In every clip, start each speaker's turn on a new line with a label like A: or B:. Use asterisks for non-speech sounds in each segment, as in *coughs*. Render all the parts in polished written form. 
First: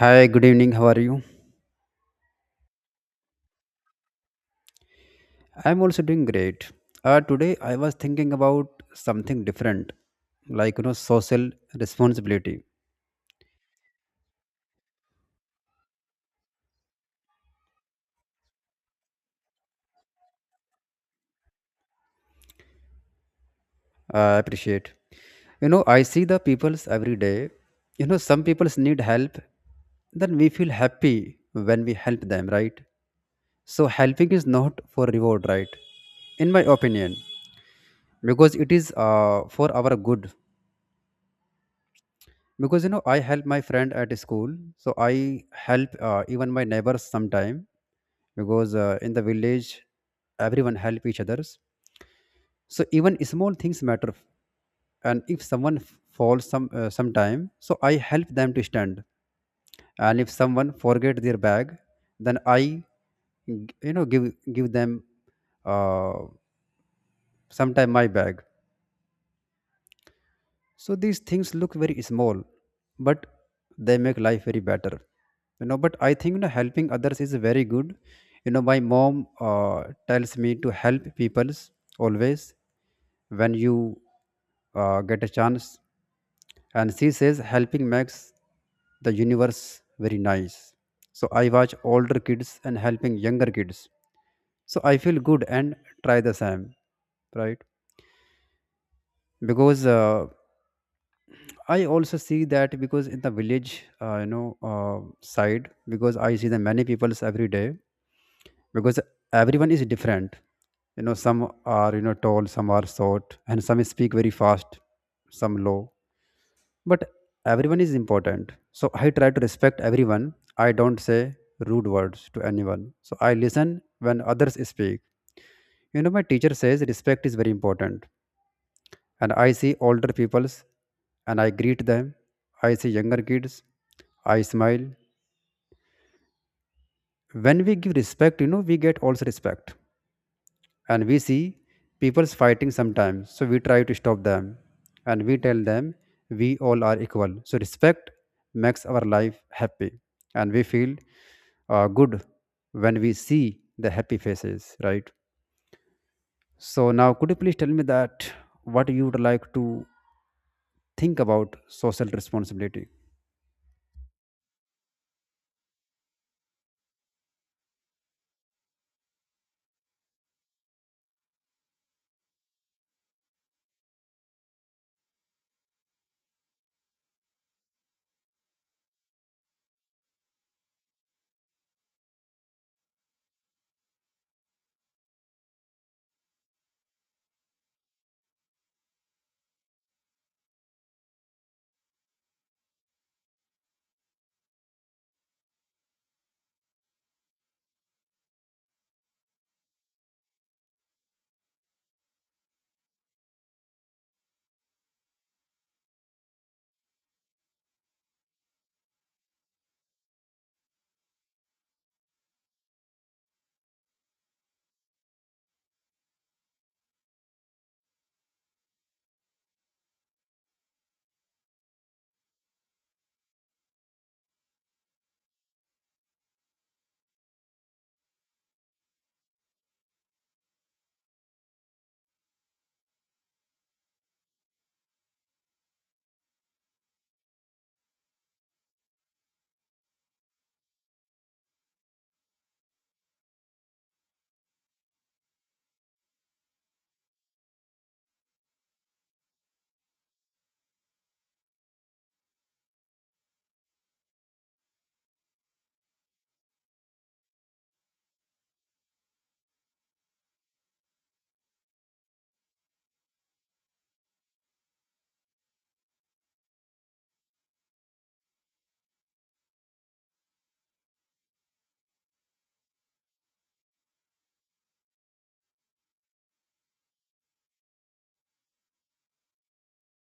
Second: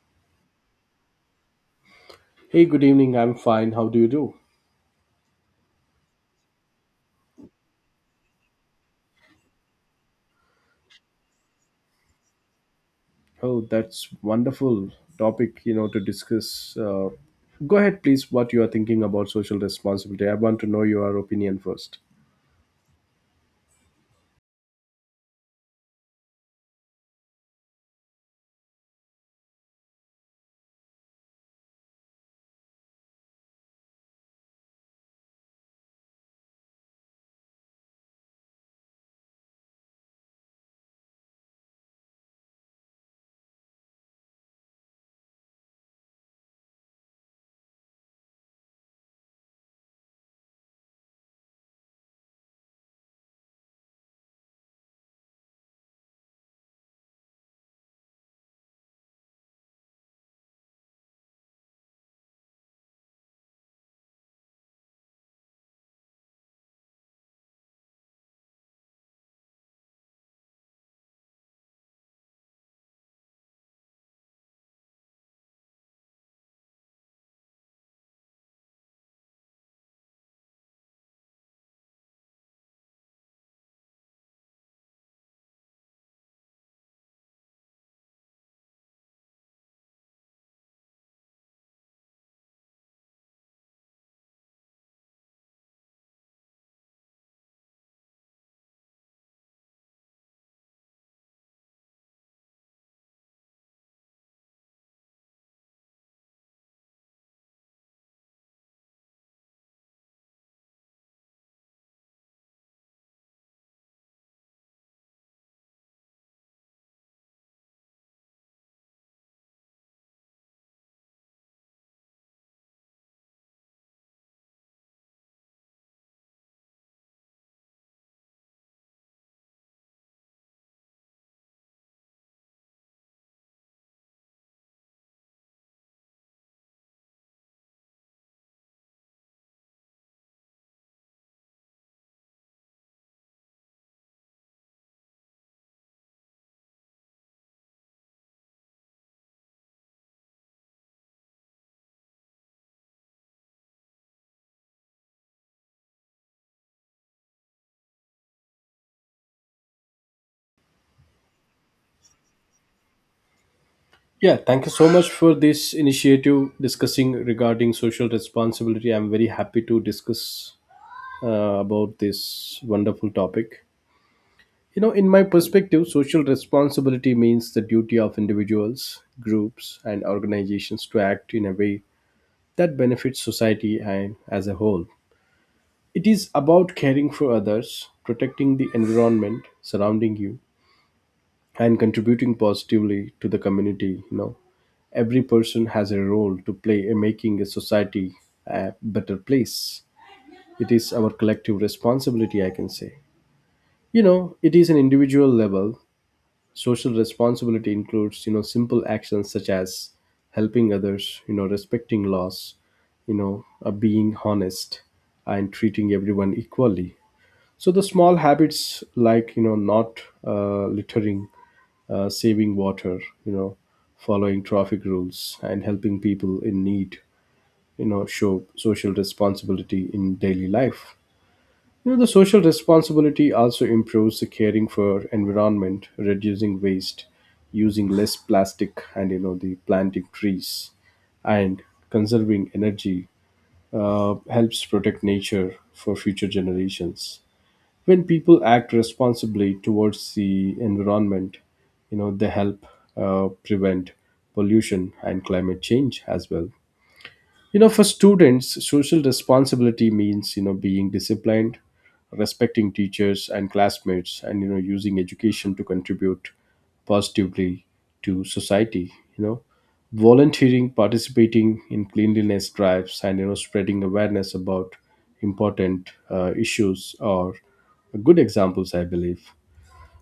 A: Hi, good evening. How are you?
B: Hey, good evening. I'm fine. How do you do?
A: I'm also doing great. Today I was thinking about something different, like you know, social responsibility.
B: Oh, that's wonderful topic, to discuss. Go ahead, please, what you are thinking about social responsibility. I want to know your opinion first.
A: I appreciate. You know, I see the peoples every day. You know, some peoples need help. Then we feel happy when we help them, right? So helping is not for reward, right? In my opinion, because it is for our good because you know I help my friend at school so I help even my neighbors sometime because in the village everyone help each others, so even small things matter. And if someone falls some sometime, so I help them to stand. And if someone forget their bag, then I you know give give them uh, sometime my bag. So these things look very small, but they make life very better. You know, but I think you know helping others is very good. You know, my mom tells me to help people's always when you get a chance, and she says helping makes the universe very nice. So I watch older kids and helping younger kids. So I feel good and try the same, right? Because I also see that because in the village, you know, side, because I see the many peoples every day, because everyone is different. You know, some are you know tall, some are short, and some speak very fast, some low. But everyone is important. So I try to respect everyone. I don't say rude words to anyone. So I listen when others speak. You know, my teacher says respect is very important, and I see older peoples and I greet them. I see younger kids, I smile. When we give respect, you know, we get also respect. And we see people's fighting sometimes, so we try to stop them and we tell them we all are equal. So respect makes our life happy and we feel good when we see the happy faces, right? So now could you please tell me that what you would like to think about social responsibility?
B: Yeah, thank you so much for this initiative discussing regarding social responsibility. I'm very happy to discuss about this wonderful topic. In my perspective, social responsibility means the duty of individuals, groups, and organizations to act in a way that benefits society and as a whole. It is about caring for others, protecting the environment surrounding you, and contributing positively to the community. Every person has a role to play in making a society a better place. It is our collective responsibility, I can say. It is an individual level social responsibility includes simple actions such as helping others, respecting laws, being honest, and treating everyone equally. So the small habits like not littering, saving water, following traffic rules, and helping people in need show social responsibility in daily life. The social responsibility also improves the caring for environment, reducing waste, using less plastic, and the planting trees, and conserving energy helps protect nature for future generations. When people act responsibly towards the environment, they help prevent pollution and climate change as well. For students, social responsibility means, being disciplined, respecting teachers and classmates, and, using education to contribute positively to society, volunteering, participating in cleanliness drives, and, spreading awareness about important issues are good examples, I believe.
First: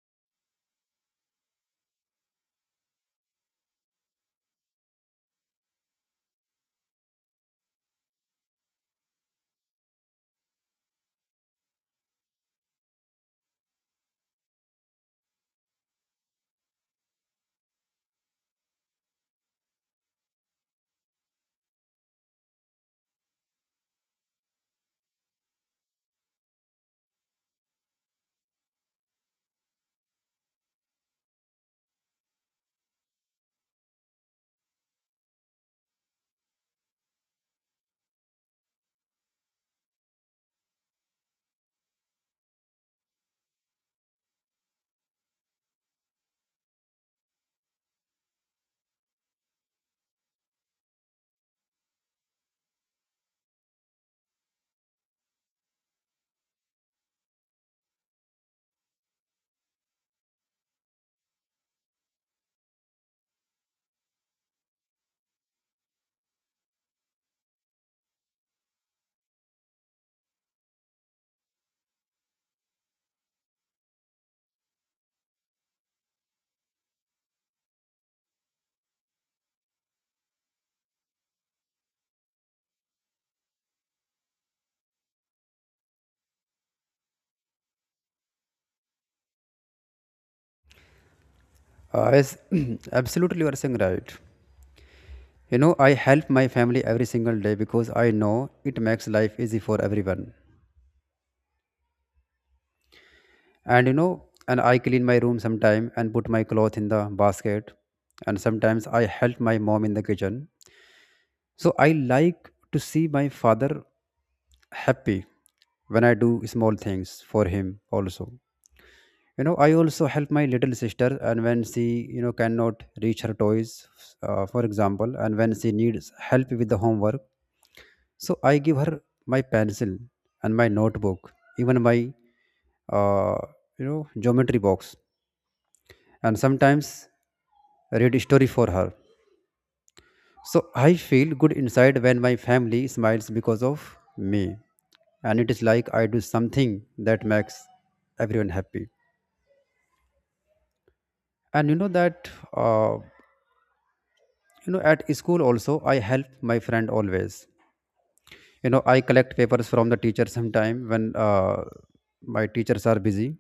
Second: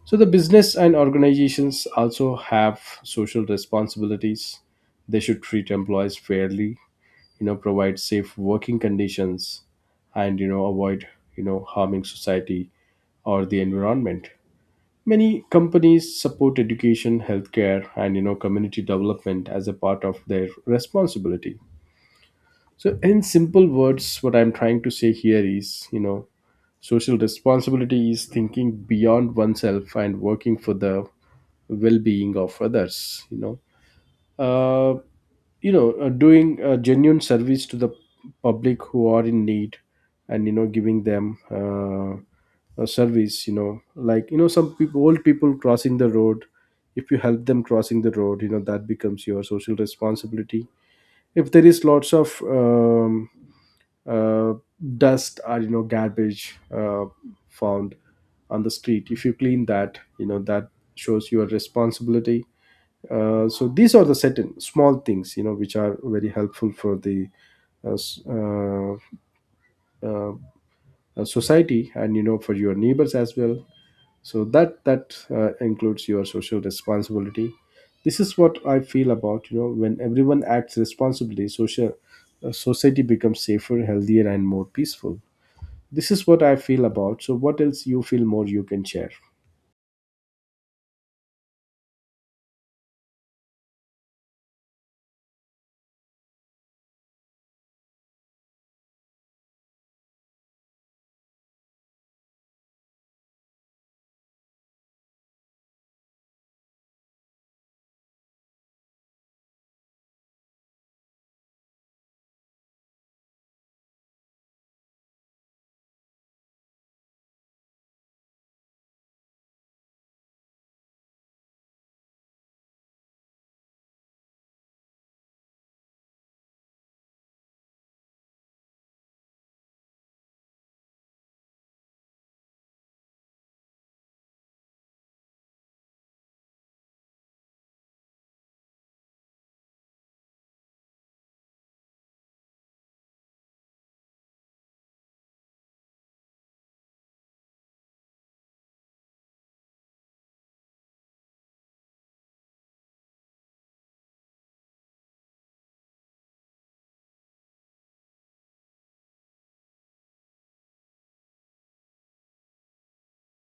B: So the business and organizations also have social responsibilities. They should treat employees fairly, provide safe working conditions, and avoid harming society or the environment. Many companies support education, healthcare, and community development as a part of their responsibility. So in simple words, what I'm trying to say here is, social responsibility is thinking beyond oneself and working for the well-being of others, you know uh, doing a genuine service to the public who are in need, and giving them a service, like some people, old people crossing the road. If you help them crossing the road, that becomes your social responsibility. If there is lots of uh, dust or garbage found on the street, if you clean that, that shows your responsibility. So these are the certain small things, which are very helpful for the uh, s- uh, uh, society and for your neighbors as well. So that includes your social responsibility. This is what I feel about, when everyone acts responsibly, social society becomes safer, healthier, and more peaceful. This is what I feel about. So what else you feel more you can share?
A: Yes, *clears throat* absolutely, you are saying right. You know, I help my family every single day because I know it makes life easy for everyone. And you know, and I clean my room sometime and put my clothes in the basket. And sometimes I help my mom in the kitchen. So I like to see my father happy when I do small things for him also. You know, I also help my little sister, and when she, you know, cannot reach her toys, for example, and when she needs help with the homework, so I give her my pencil and my notebook, even my uh, you know geometry box, and sometimes read story for her. So I feel good inside when my family smiles because of me, and it is like I do something that makes everyone happy. And you know that uh, you know at school also I help my friend always. You know I collect papers from the teacher sometime when my teachers are busy,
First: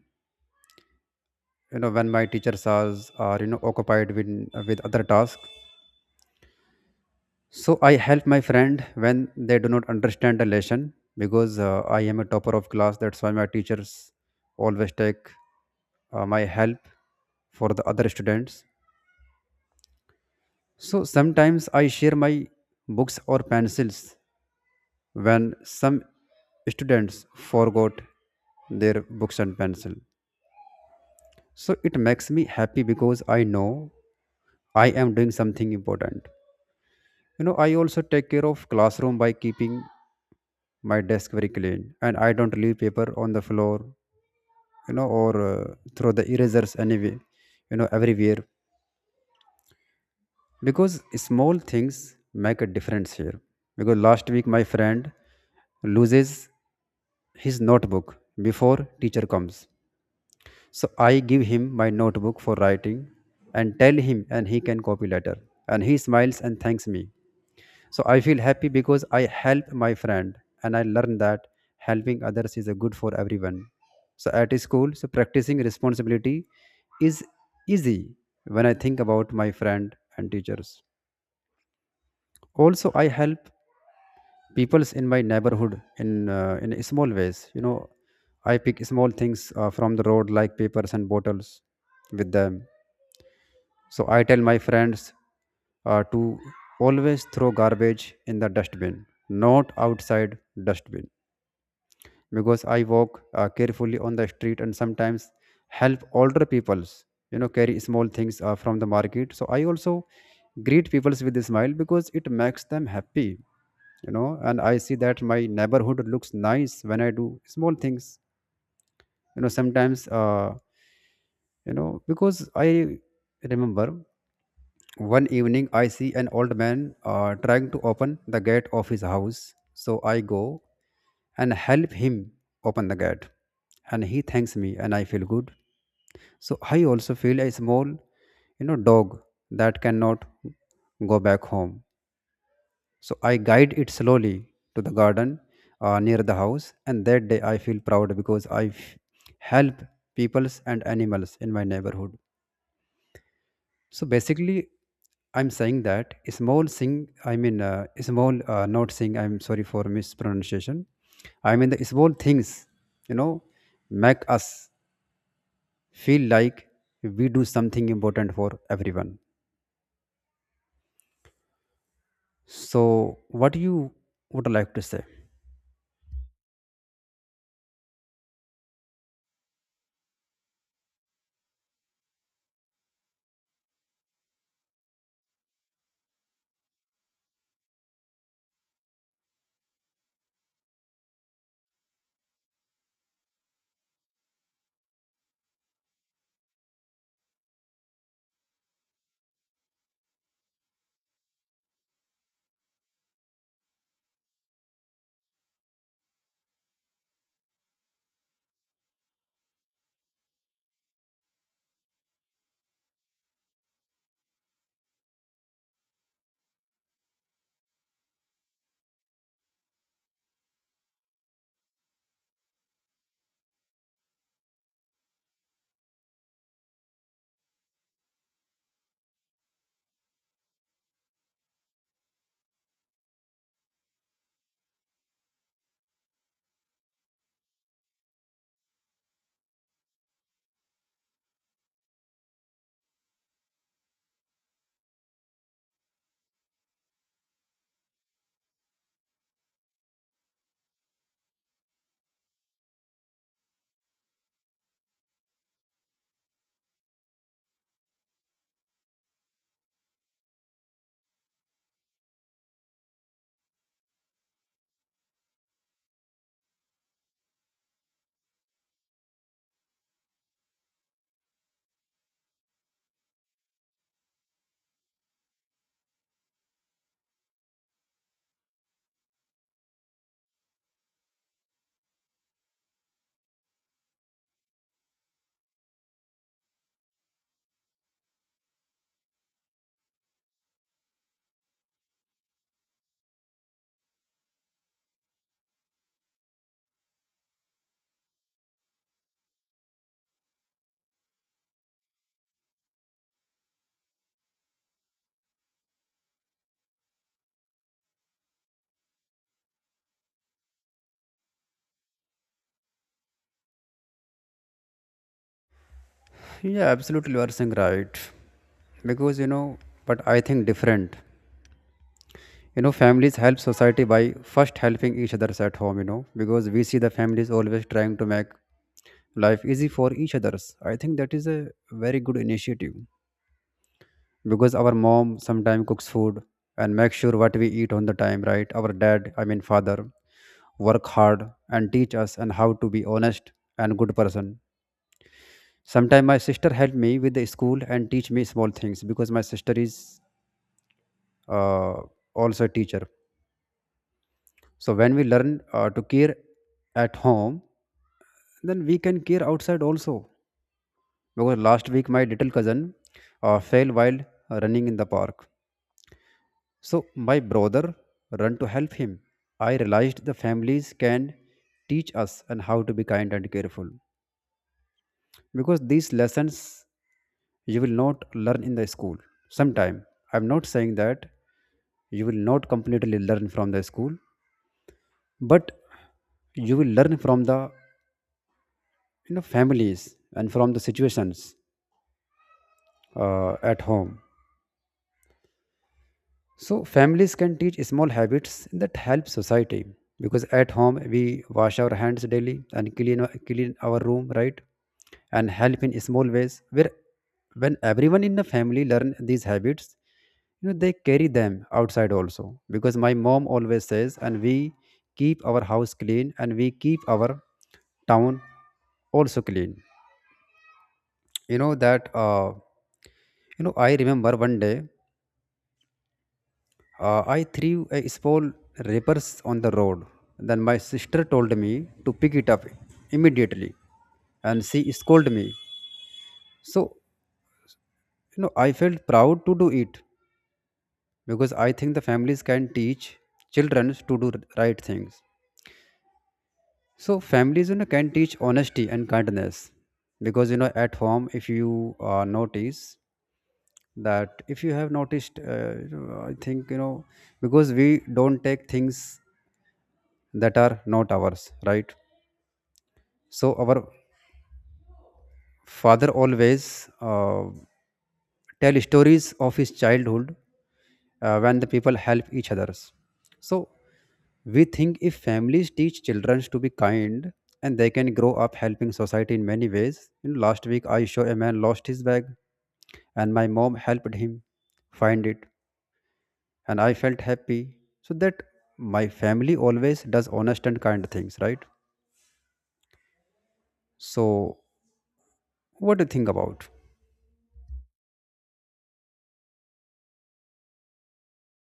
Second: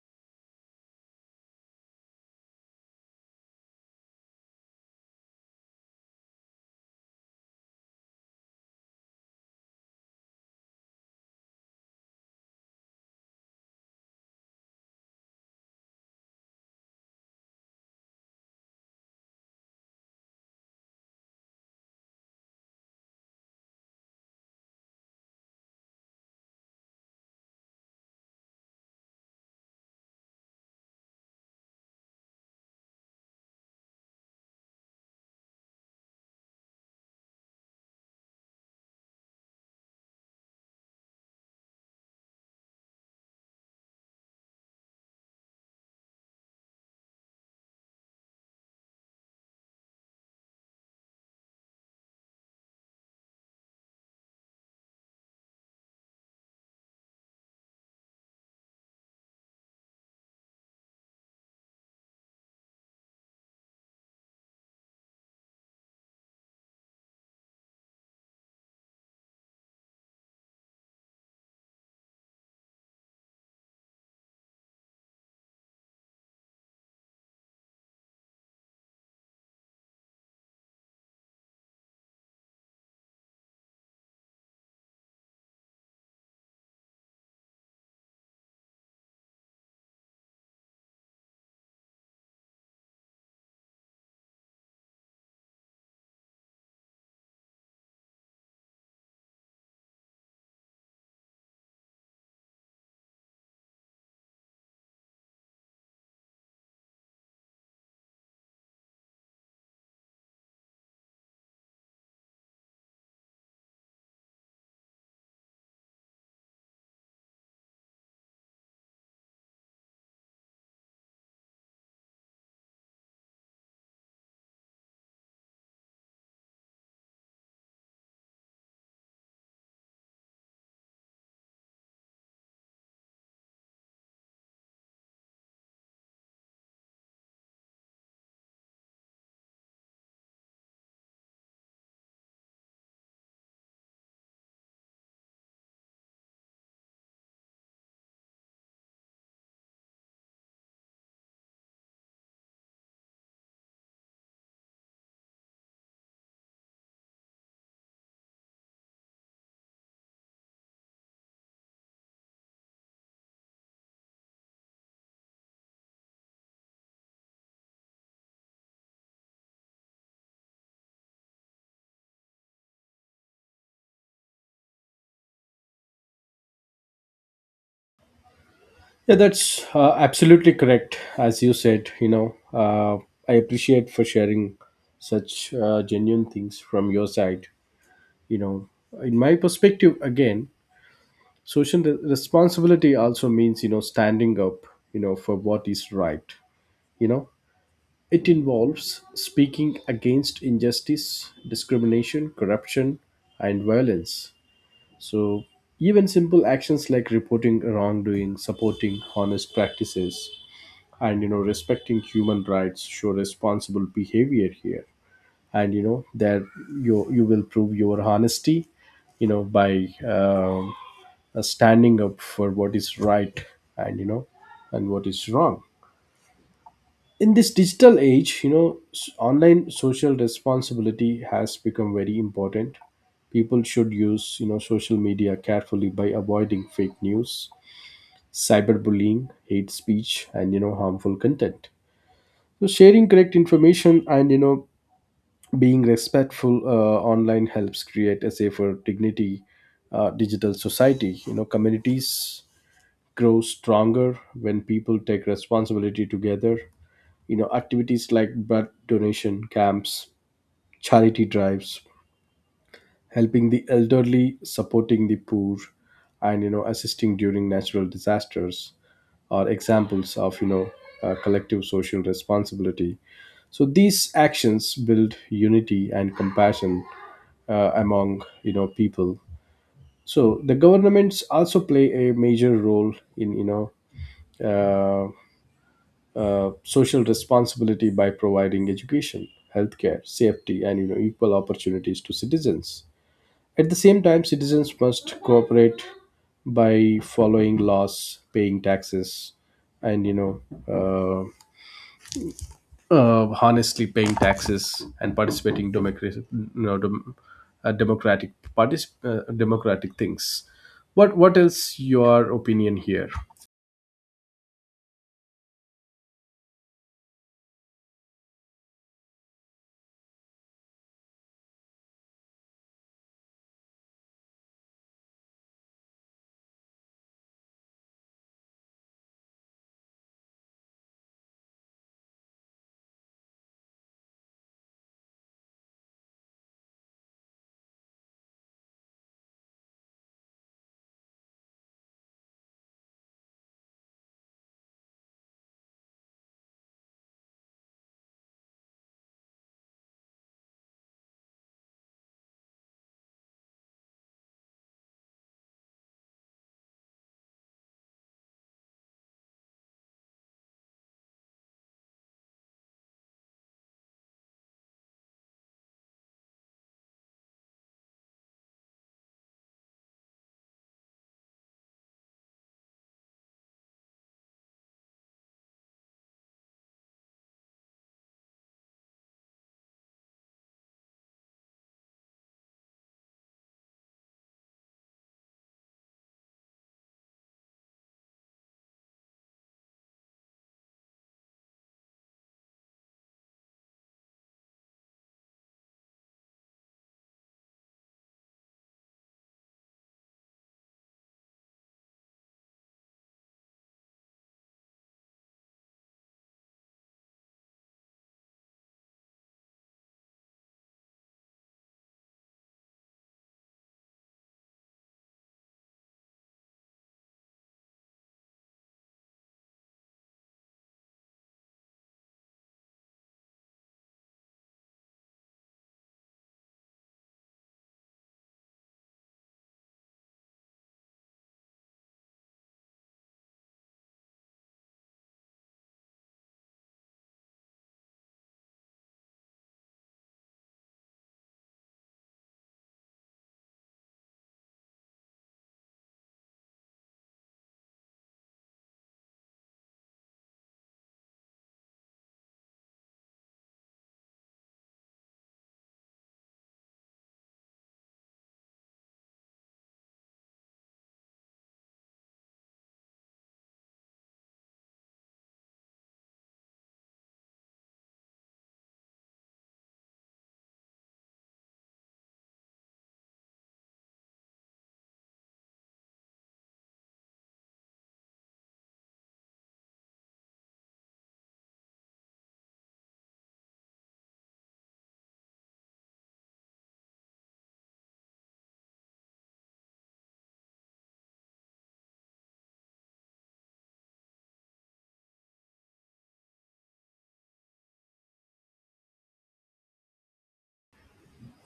A: you know, when my teachers are you know occupied with other tasks, so I help my friend when they do not understand the lesson because I am a topper of class, that's why my teachers always take my help for the other students. So sometimes I share my books or pencils when some students forgot their books and pencil. So it makes me happy because I know I am doing something important. You know I also take care of classroom by keeping my desk very clean, and I don't leave paper on the floor, you know, or throw the erasers anyway, you know, everywhere, because small things make a difference here. Because last week my friend loses his notebook before teacher comes, so I give him my notebook for writing and tell him and he can copy later, and he smiles and thanks me. So I feel happy because I help my friend and I learn that helping others is a good for everyone. So at school, so practicing responsibility is easy when I think about my friend and teachers. Also, I help peoples in my neighborhood in small ways. You know, I pick small things from the road like papers and bottles with them. So I tell my friends to always throw garbage in the dustbin, not outside dustbin, because I walk carefully on the street and sometimes help older people's you know carry small things from the market. So I also greet people's with a smile because it makes them happy, you know. And I see that my neighborhood looks nice when I do small things, you know. Sometimes, you know, because I remember one evening, I see an old man trying to open the gate of his house. So I go and help him open the gate. And he thanks me, and I feel good. So I also feel a small, you know, dog that cannot go back home. So I guide it slowly to the garden near the house. And that day, I feel proud because I help peoples and animals in my neighborhood. So basically, I'm saying that small thing, I mean, small, not thing, I'm sorry for mispronunciation. I mean, the small things, you know, make us feel like we do something important for everyone. So, what you would like to say?
B: Yeah, that's absolutely correct. As you said, I appreciate for sharing such genuine things from your side. You know, in my perspective, again, social responsibility also means, standing up, for what is right. You know, it involves speaking against injustice, discrimination, corruption, and violence. So, even simple actions like reporting wrongdoing, supporting honest practices, and respecting human rights show responsible behavior here. And that you will prove your honesty by standing up for what is right and you know and what is wrong. In this digital age, online social responsibility has become very important. People should use, social media carefully by avoiding fake news, cyberbullying, hate speech, and harmful content. So sharing correct information and being respectful online helps create a safer, dignity digital society. Communities grow stronger when people take responsibility together. Activities like blood donation camps, charity drives, helping the elderly, supporting the poor, and assisting during natural disasters are examples of collective social responsibility. So these actions build unity and compassion among people. So the governments also play a major role in social responsibility by providing education, healthcare, safety, and equal opportunities to citizens. At the same time, citizens must cooperate by following laws, paying taxes, and, honestly paying taxes and participating democratic, democratic democratic things. What else your opinion here?
A: Yeah, absolutely, you are saying right. Because, you know, but I think different. You know, families help society by first helping each other at home, you know, because we see the families always trying to make life easy for each others. I think that is a very good initiative because our mom sometimes cooks food and makes sure what we eat on the time, right? Our dad, I mean father, work hard and teach us and how to be honest and good person. Sometimes my sister help me with the school and teach me small things because my sister is uh, also a teacher. So when we learn to care at home, then we can care outside also. Because last week my little cousin fell while running in the park. So my brother ran to help him. I realized the families can teach us and how to be kind and careful because these lessons you will not learn in the school. Sometime I'm not saying that you will not completely learn from the school, but you will learn from the you know families and from the situations at home. So families can teach small habits that help society because at home we wash our hands daily and clean clean our room, right, and help in small ways where when everyone in the family learn these habits, you know they carry them outside also. Because my mom always says and we keep our house clean and we keep our town also clean. You know that you know I remember one day I threw a small wrappers on the road. Then my sister told me to pick it up immediately, and she scolded me. So you know I felt proud to do it because I think the families can teach children to do right things. So families you know can teach honesty and kindness because you know at home if you notice that if you have noticed you know, I think you know because we don't take things that are not ours, right? So our father always tell stories of his childhood when the people help each others. So we think if families teach children to be kind, and they can grow up helping society in many ways. You know, last week I saw a man lost his bag and my mom helped him find it, and I felt happy. So that my family always does honest and kind things, right? So what do you think about?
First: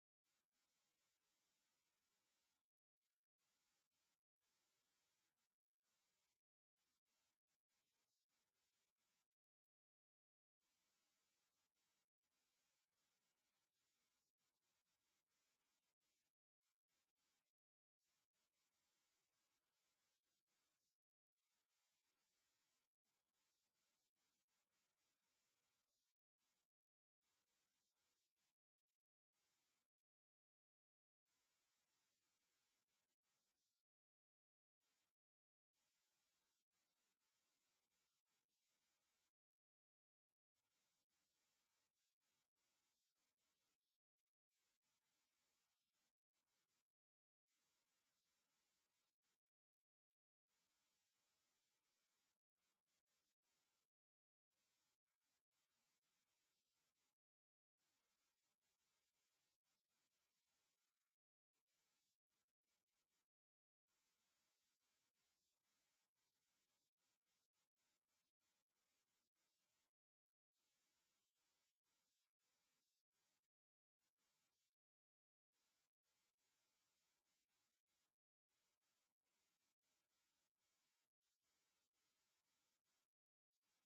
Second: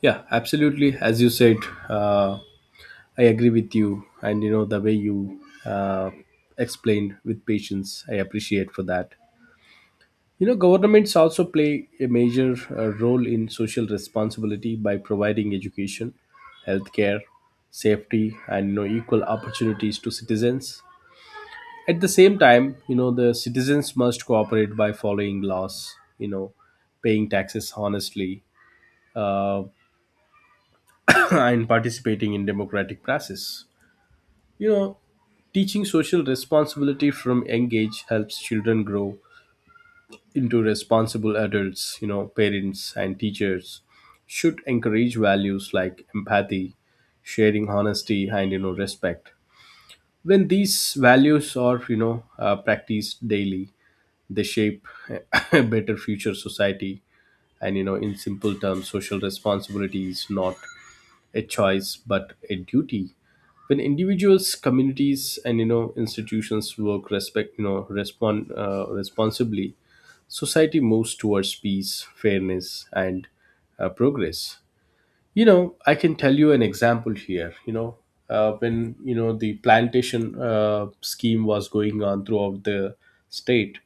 B: Yeah, absolutely. As you said, uh, I agree with you, and the way you uh, explained with patience, I appreciate for that. Governments also play a major role in social responsibility by providing education, healthcare, safety, and equal opportunities to citizens. At the same time, the citizens must cooperate by following laws, paying taxes honestly, uh, *coughs* *clears throat* and participating in democratic process. You know, Teaching social responsibility from young age helps children grow into responsible adults. Parents and teachers should encourage values like empathy, sharing honesty, and, respect. When these values are, practiced daily, they shape *laughs* a better future society. And, in simple terms, social responsibility is not a choice but a duty. When individuals, communities, and institutions work, respect, respond responsibly, society moves towards peace, fairness, and progress. I can tell you an example here. When the plantation scheme was going on throughout the state,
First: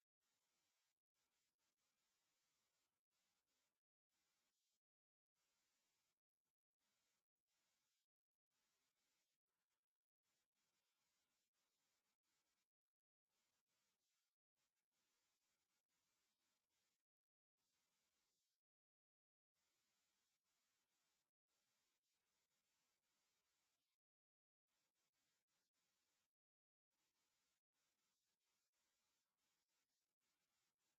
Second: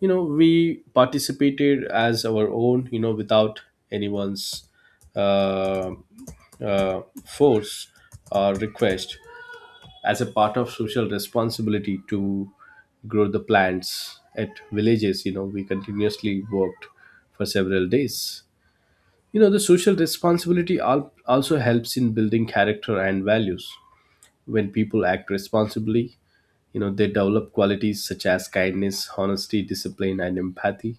B: we participated as our own, without anyone's uh, force or request, as a part of social responsibility to grow the plants at villages. We continuously worked for several days. The social responsibility also helps in building character and values. When people act responsibly, they develop qualities such as kindness, honesty, discipline, and empathy.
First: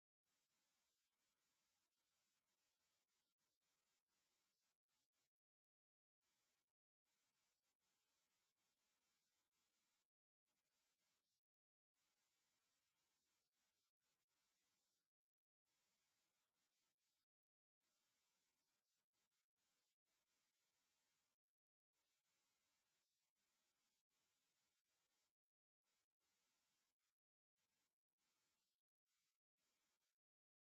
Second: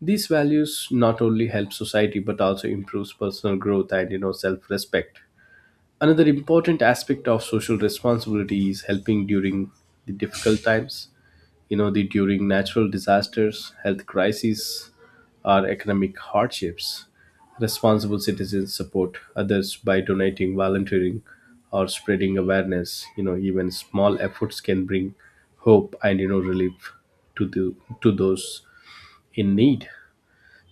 B: These values not only help society but also improves personal growth and self-respect. Another important aspect of social responsibility is helping during the difficult times. The during natural disasters, health crises, or economic hardships. Responsible citizens support others by donating, volunteering, or spreading awareness. Even small efforts can bring hope and relief to the to those in need.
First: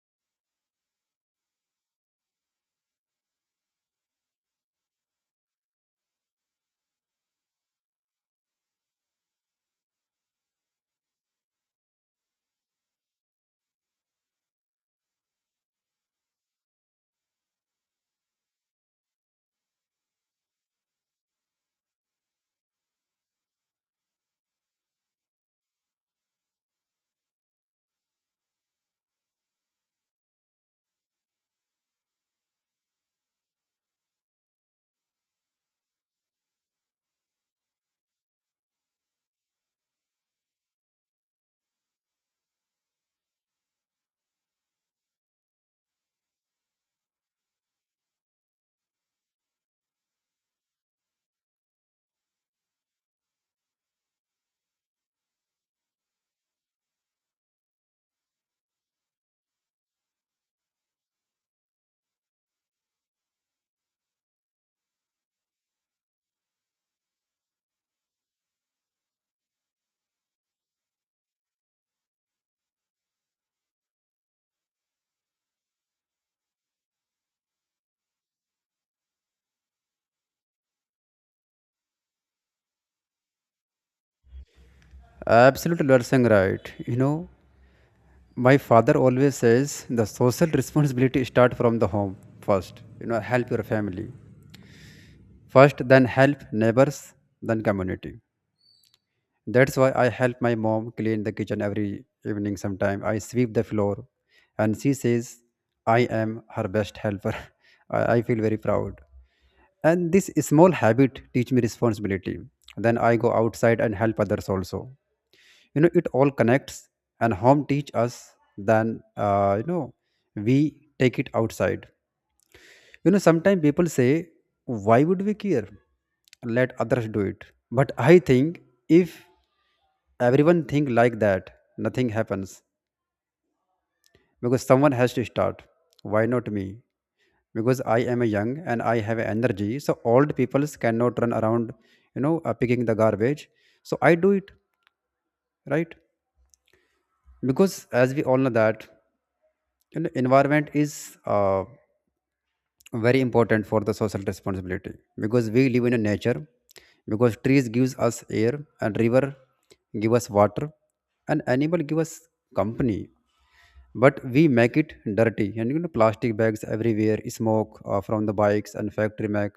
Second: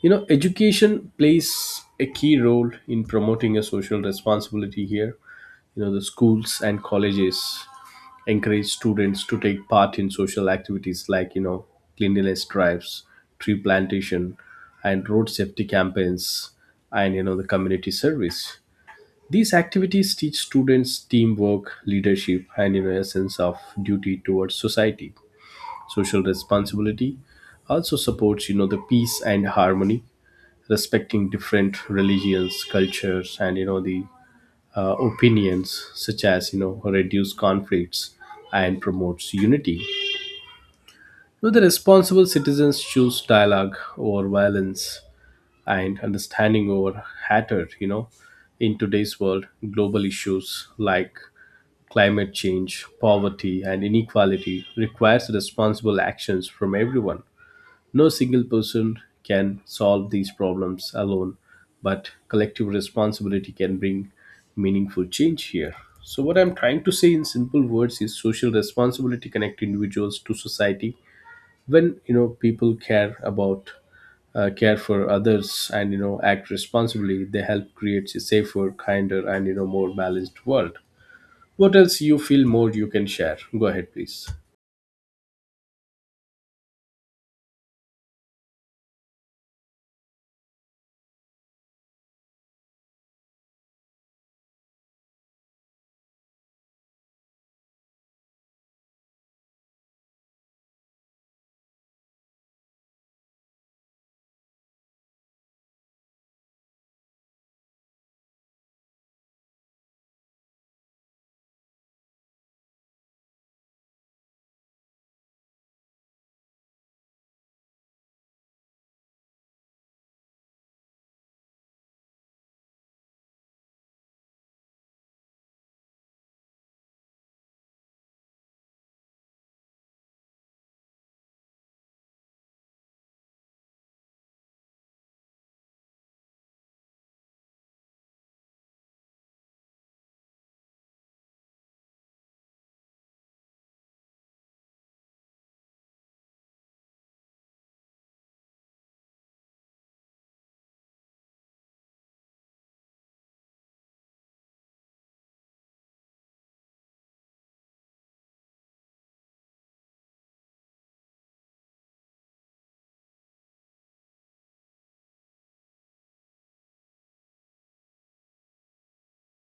B: Education plays a key role in promoting a social responsibility here. The schools and colleges encourage students to take part in social activities like, cleanliness drives, tree plantation, and road safety campaigns, and, the community service. These activities teach students teamwork, leadership, and, a sense of duty towards society. Social responsibility also supports, the peace and harmony, respecting different religions, cultures, and the opinions, such as, reduce conflicts and promotes unity. The responsible citizens choose dialogue over violence and understanding over hatred. In today's world, global issues like climate change, poverty, and inequality requires responsible actions from everyone. No single person can solve these problems alone, but collective responsibility can bring meaningful change here. So, what I'm trying to say in simple words is social responsibility connect individuals to society. When people care about care for others and act responsibly, they help create a safer, kinder, and more balanced world. What else you feel more you can share? Go ahead, please.
A: Absolutely, you are saying right. You know, my father always says the social responsibility start from the home first. You know, help your family first, then help neighbors, then community. That's why I help my mom clean the kitchen every evening. Sometime I sweep the floor, and she says I am her best helper. *laughs* I feel very proud. And this small habit teach me responsibility. Then I go outside and help others also. You know, it all connects and home teach us, then you know we take it outside. You know, sometimes people say, why would we care? Let others do it. But I think if everyone think like that, nothing happens because someone has to start. Why not me? Because I am a young and I have energy. So old people cannot run around, you know, picking the garbage. So I do it, right? Because as we all know that, you know, environment is very important for the social responsibility. Because we live in a nature, because trees gives us air and river give us water and animal give us company, but we make it dirty, and you know plastic bags everywhere, smoke from the bikes and factory make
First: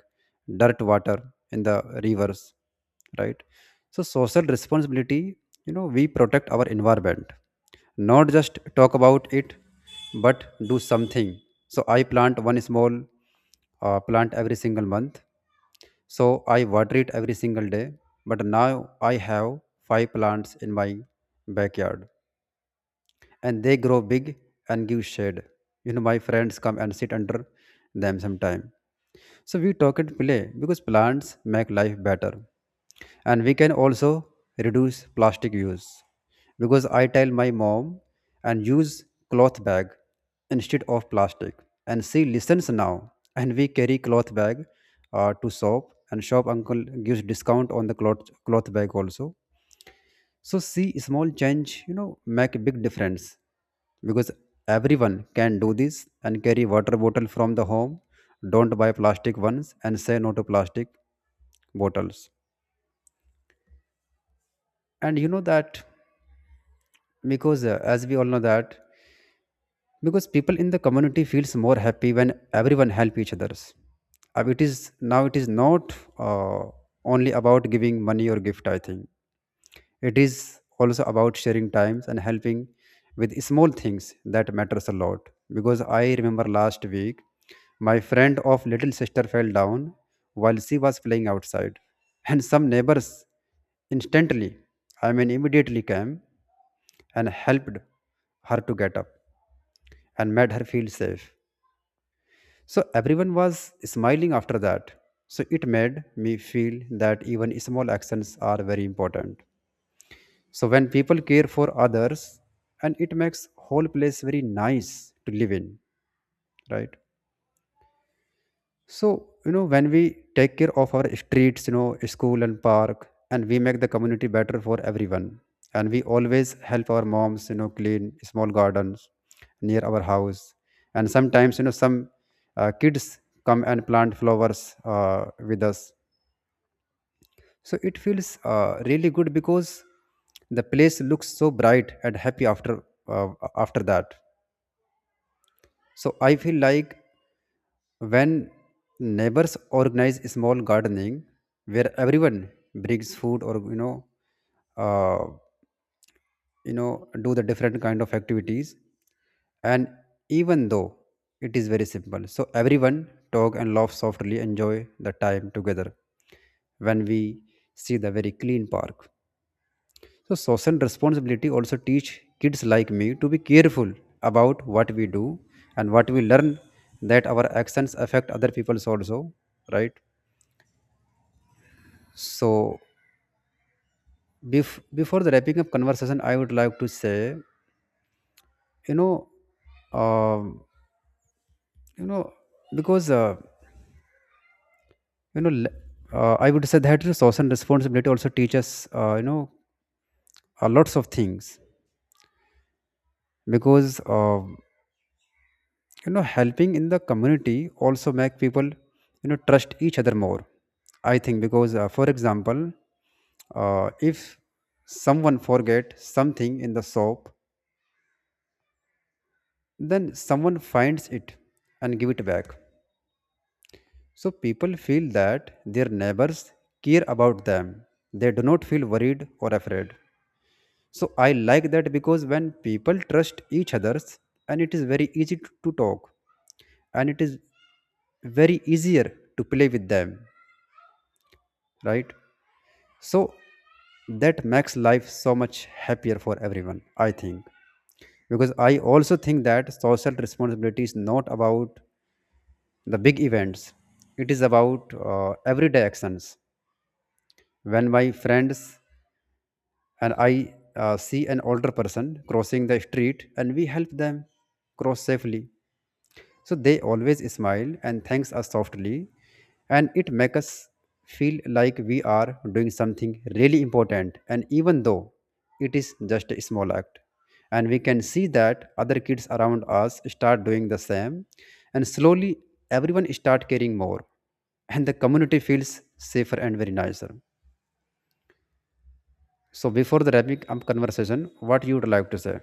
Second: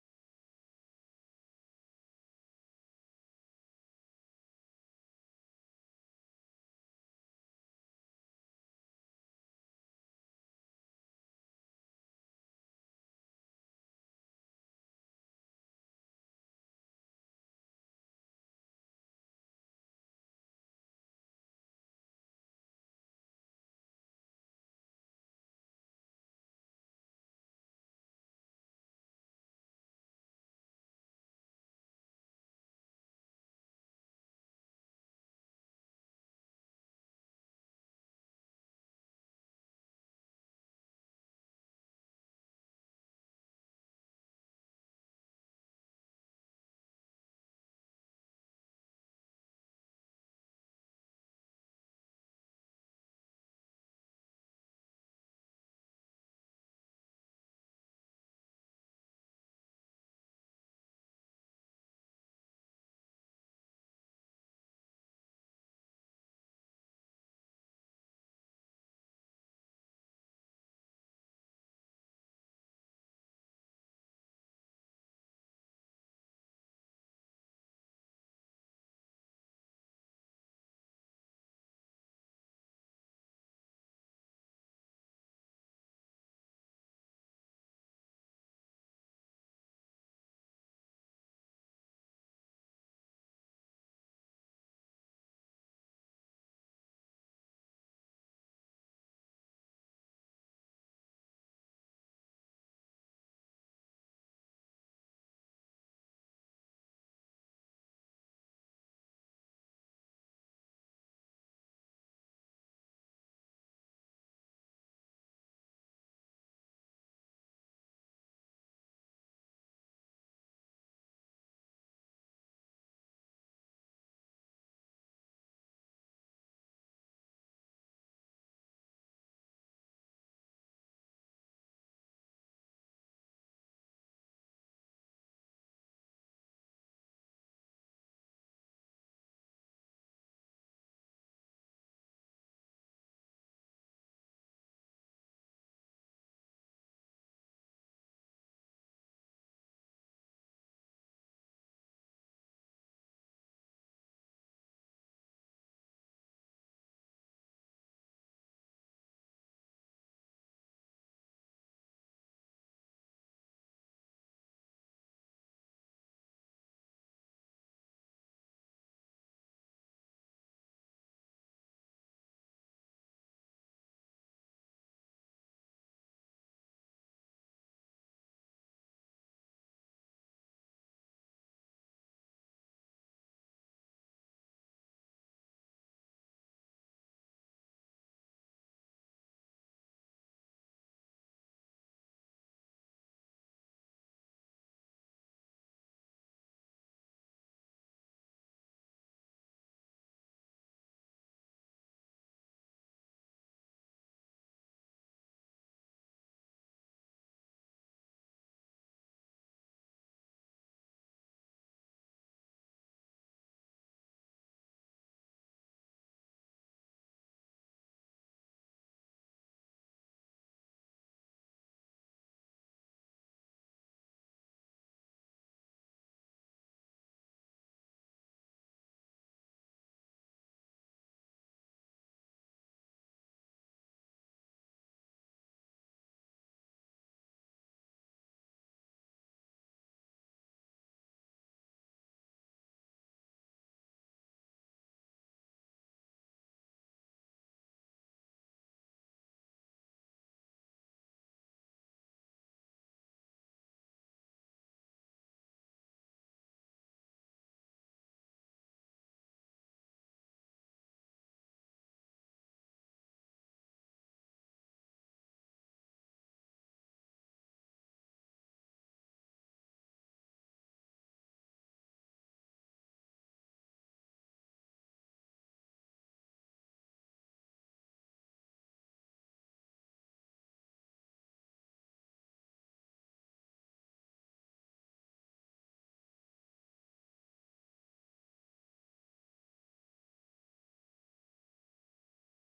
A: dirt water in the rivers, right? So social responsibility, you know, we protect our environment, not just talk about it but do something. So I plant one small plant every single month. So I water it every single day, but now I have five plants in my backyard, and they grow big and give shade. You know, my friends come and sit under them sometime. So we talk and play because plants make life better. And we can also reduce plastic use because I tell my mom and use cloth bag instead of plastic. And she listens now. And we carry cloth bag to shop, and shop uncle gives discount on the cloth bag also. So see, small change, you know, make a big difference, because everyone can do this and carry water bottle from the home. Don't buy plastic ones, and say no to plastic bottles. And you know that because as we all know that, because people in the community feels more happy when everyone help each others. It is now, it is not only about giving money or gift. I think it is also about sharing times and helping with small things that matters a lot. Because I remember last week, my friend of little sister fell down while she was playing outside, *laughs* and some neighbors instantly, I mean immediately came and helped her to get up and made her feel safe. So everyone was smiling after that. So it made me feel that even small actions are very important. So when people care for others, and it makes whole place very nice to live in, right? So you know, when we take care of our streets, you know, school and park, and we make the community better for everyone. And we always help our moms, you know, clean small gardens near our house. And sometimes, you know, some kids come and plant flowers with us. So it feels really good because the place looks so bright and happy after uh, after that. So I feel like when neighbors organize small gardening where everyone brings food, or you know, uh, you know, do the different kind of activities, and even though it is very simple, so everyone talk and laugh softly, enjoy the time together when we see the very clean park. So social responsibility also teach kids like me to be careful about what we do and what we learn, that our actions affect other people's also, right? So before the wrapping up conversation, I would like to say, you know, um, you know, because you know, le- I would say that social responsibility also teaches, you know, lots of things because. You know, helping in the community also make people, you know, trust each other more, I think. Because for example, if someone forget something in the shop, then someone finds it and give it back, so people feel that their neighbors care about them. They do not feel worried or afraid. So I like that, because when people trust each others, and it is very easy to talk, and it is very easier to play with them, right? So that makes life so much happier for everyone, I think. Because I also think that social responsibility is not about the big events, it is about everyday actions. When my friends and I see an older person crossing the street, and we help them cross safely. So they always smile and thanks us softly, and it makes us feel like we are doing something really important, and even though it is just a small act. And we can see that other kids around us start doing the same, and slowly everyone start caring more, and the community feels safer and very nicer. So before the wrapping up conversation, what you would like to say?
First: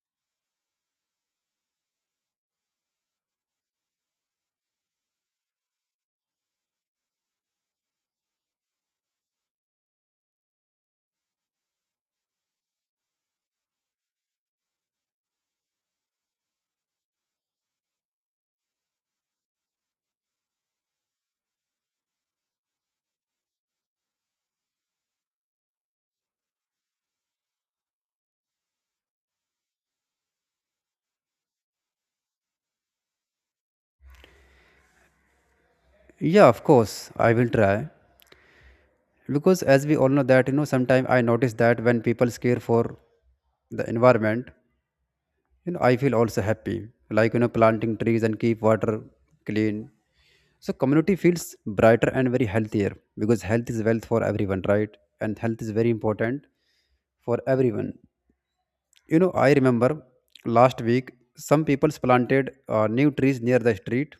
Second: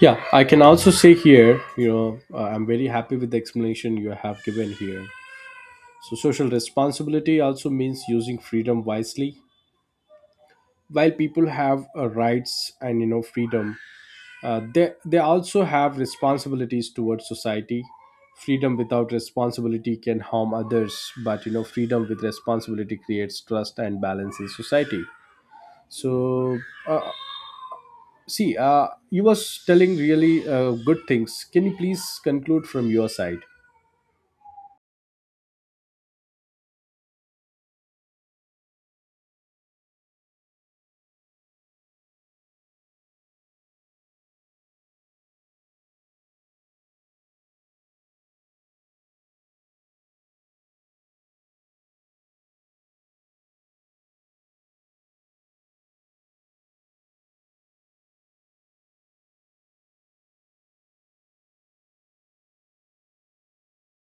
B: Yeah, I can also say here, I'm very happy with the explanation you have given here. So, social responsibility also means using freedom wisely. While people have rights and freedom, they also have responsibilities towards society. Freedom without responsibility can harm others, but, freedom with responsibility creates trust and balance in society. So, uh, see, you was telling really good things. Can you please conclude from your side?
A: Yeah, of course, I will try. Because as we all know that, you know, sometimes I notice that when people care for the environment, you know, I feel also happy, like, you know, planting trees and keep water clean, so community feels brighter and very healthier, because health is wealth for everyone, right? And health is very important for everyone. You know, I remember last week, some people planted new trees near the street,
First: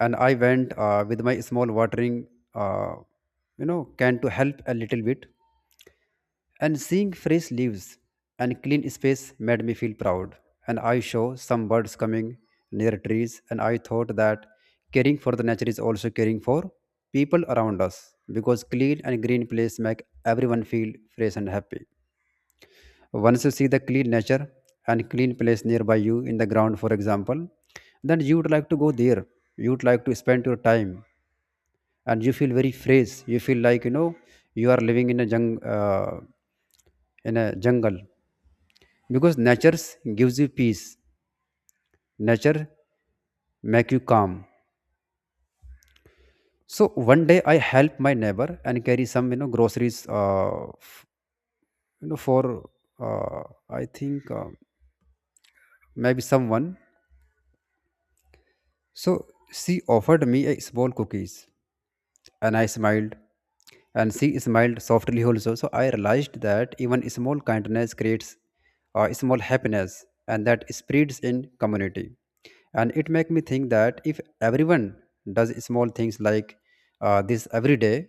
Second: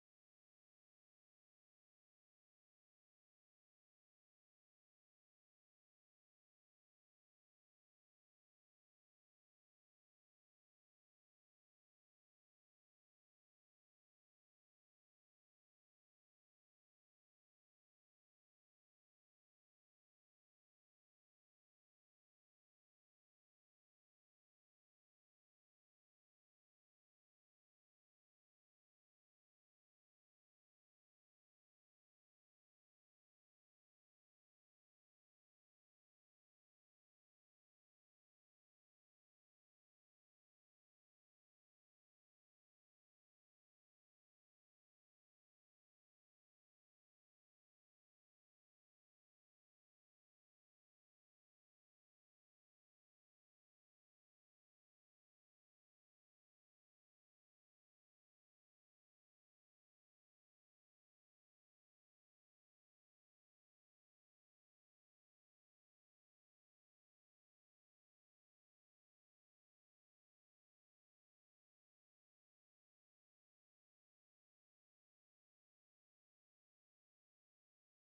A: and I went with my small watering uh, you know, can to help a little bit, and seeing fresh leaves and clean space made me feel proud. And I saw some birds coming near trees, and I thought that caring for the nature is also caring for people around us, because clean and green place make everyone feel fresh and happy. Once you see the clean nature and clean place nearby you in the ground, for example, then you would like to go there. You would like to spend your time, and you feel very fresh, you feel like, you know, you are living in a jung uh, in a jungle, because nature gives you peace, nature make you calm. So one day I help my neighbor and carry some, you know, groceries, f- you know for uh, I think maybe someone. So she offered me a small cookies. And I smiled. And she smiled softly also. So I realized that even small kindness creates small happiness, and that spreads in community. And it make me think that if everyone does small things like this every day,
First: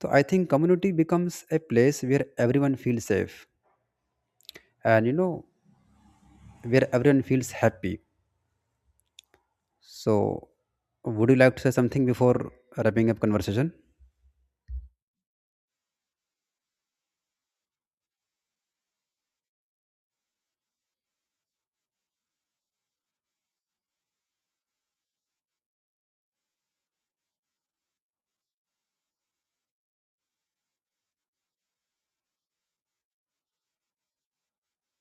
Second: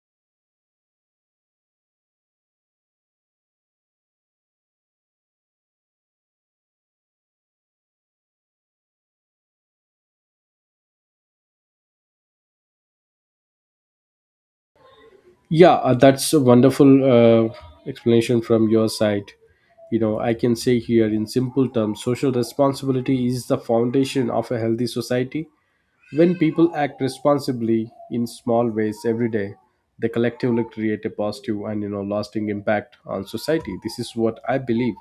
A: so I think community becomes a place where everyone feels safe, and you know, where everyone feels happy. So would you like to say something before wrapping up conversation?
B: Yeah, that's a wonderful explanation from your side. I can say here, in simple terms, social responsibility is the foundation of a healthy society. When people act responsibly in small ways every day, they collectively create a positive and lasting impact on society. This is what I believe.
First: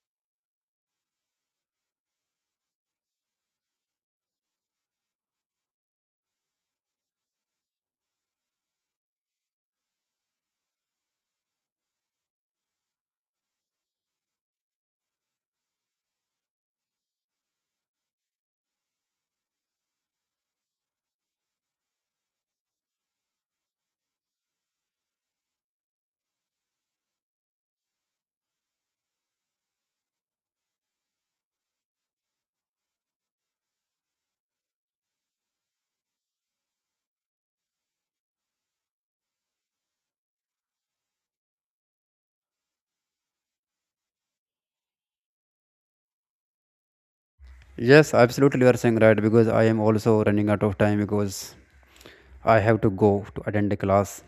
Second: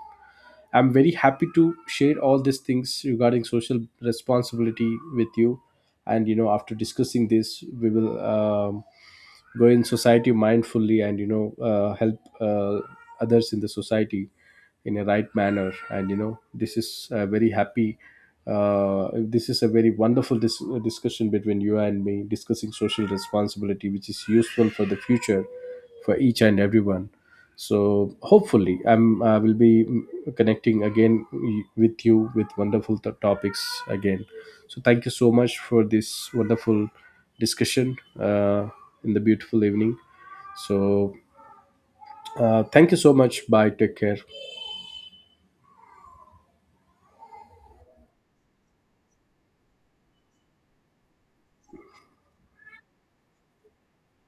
B: I'm very happy to share all these things regarding social responsibility with you. And, after discussing this, we will go in society mindfully and help others in the society in a right manner. And this is a very happy this is a very wonderful discussion between you and me discussing social responsibility, which is useful for the future for each and everyone. So hopefully, I will be connecting again with you with wonderful topics again. So thank you so much for this wonderful discussion in the beautiful evening. So, thank you so much. Bye, take care.
A: Yes, absolutely, you are saying right, because I am also running out of time because I have to go to attend a class.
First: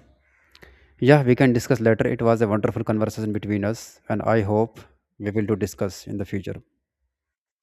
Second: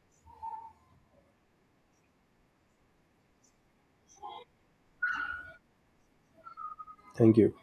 A: Yeah, we can discuss later. It was a wonderful conversation between us, and I hope we will to discuss in the future.
B: Thank you.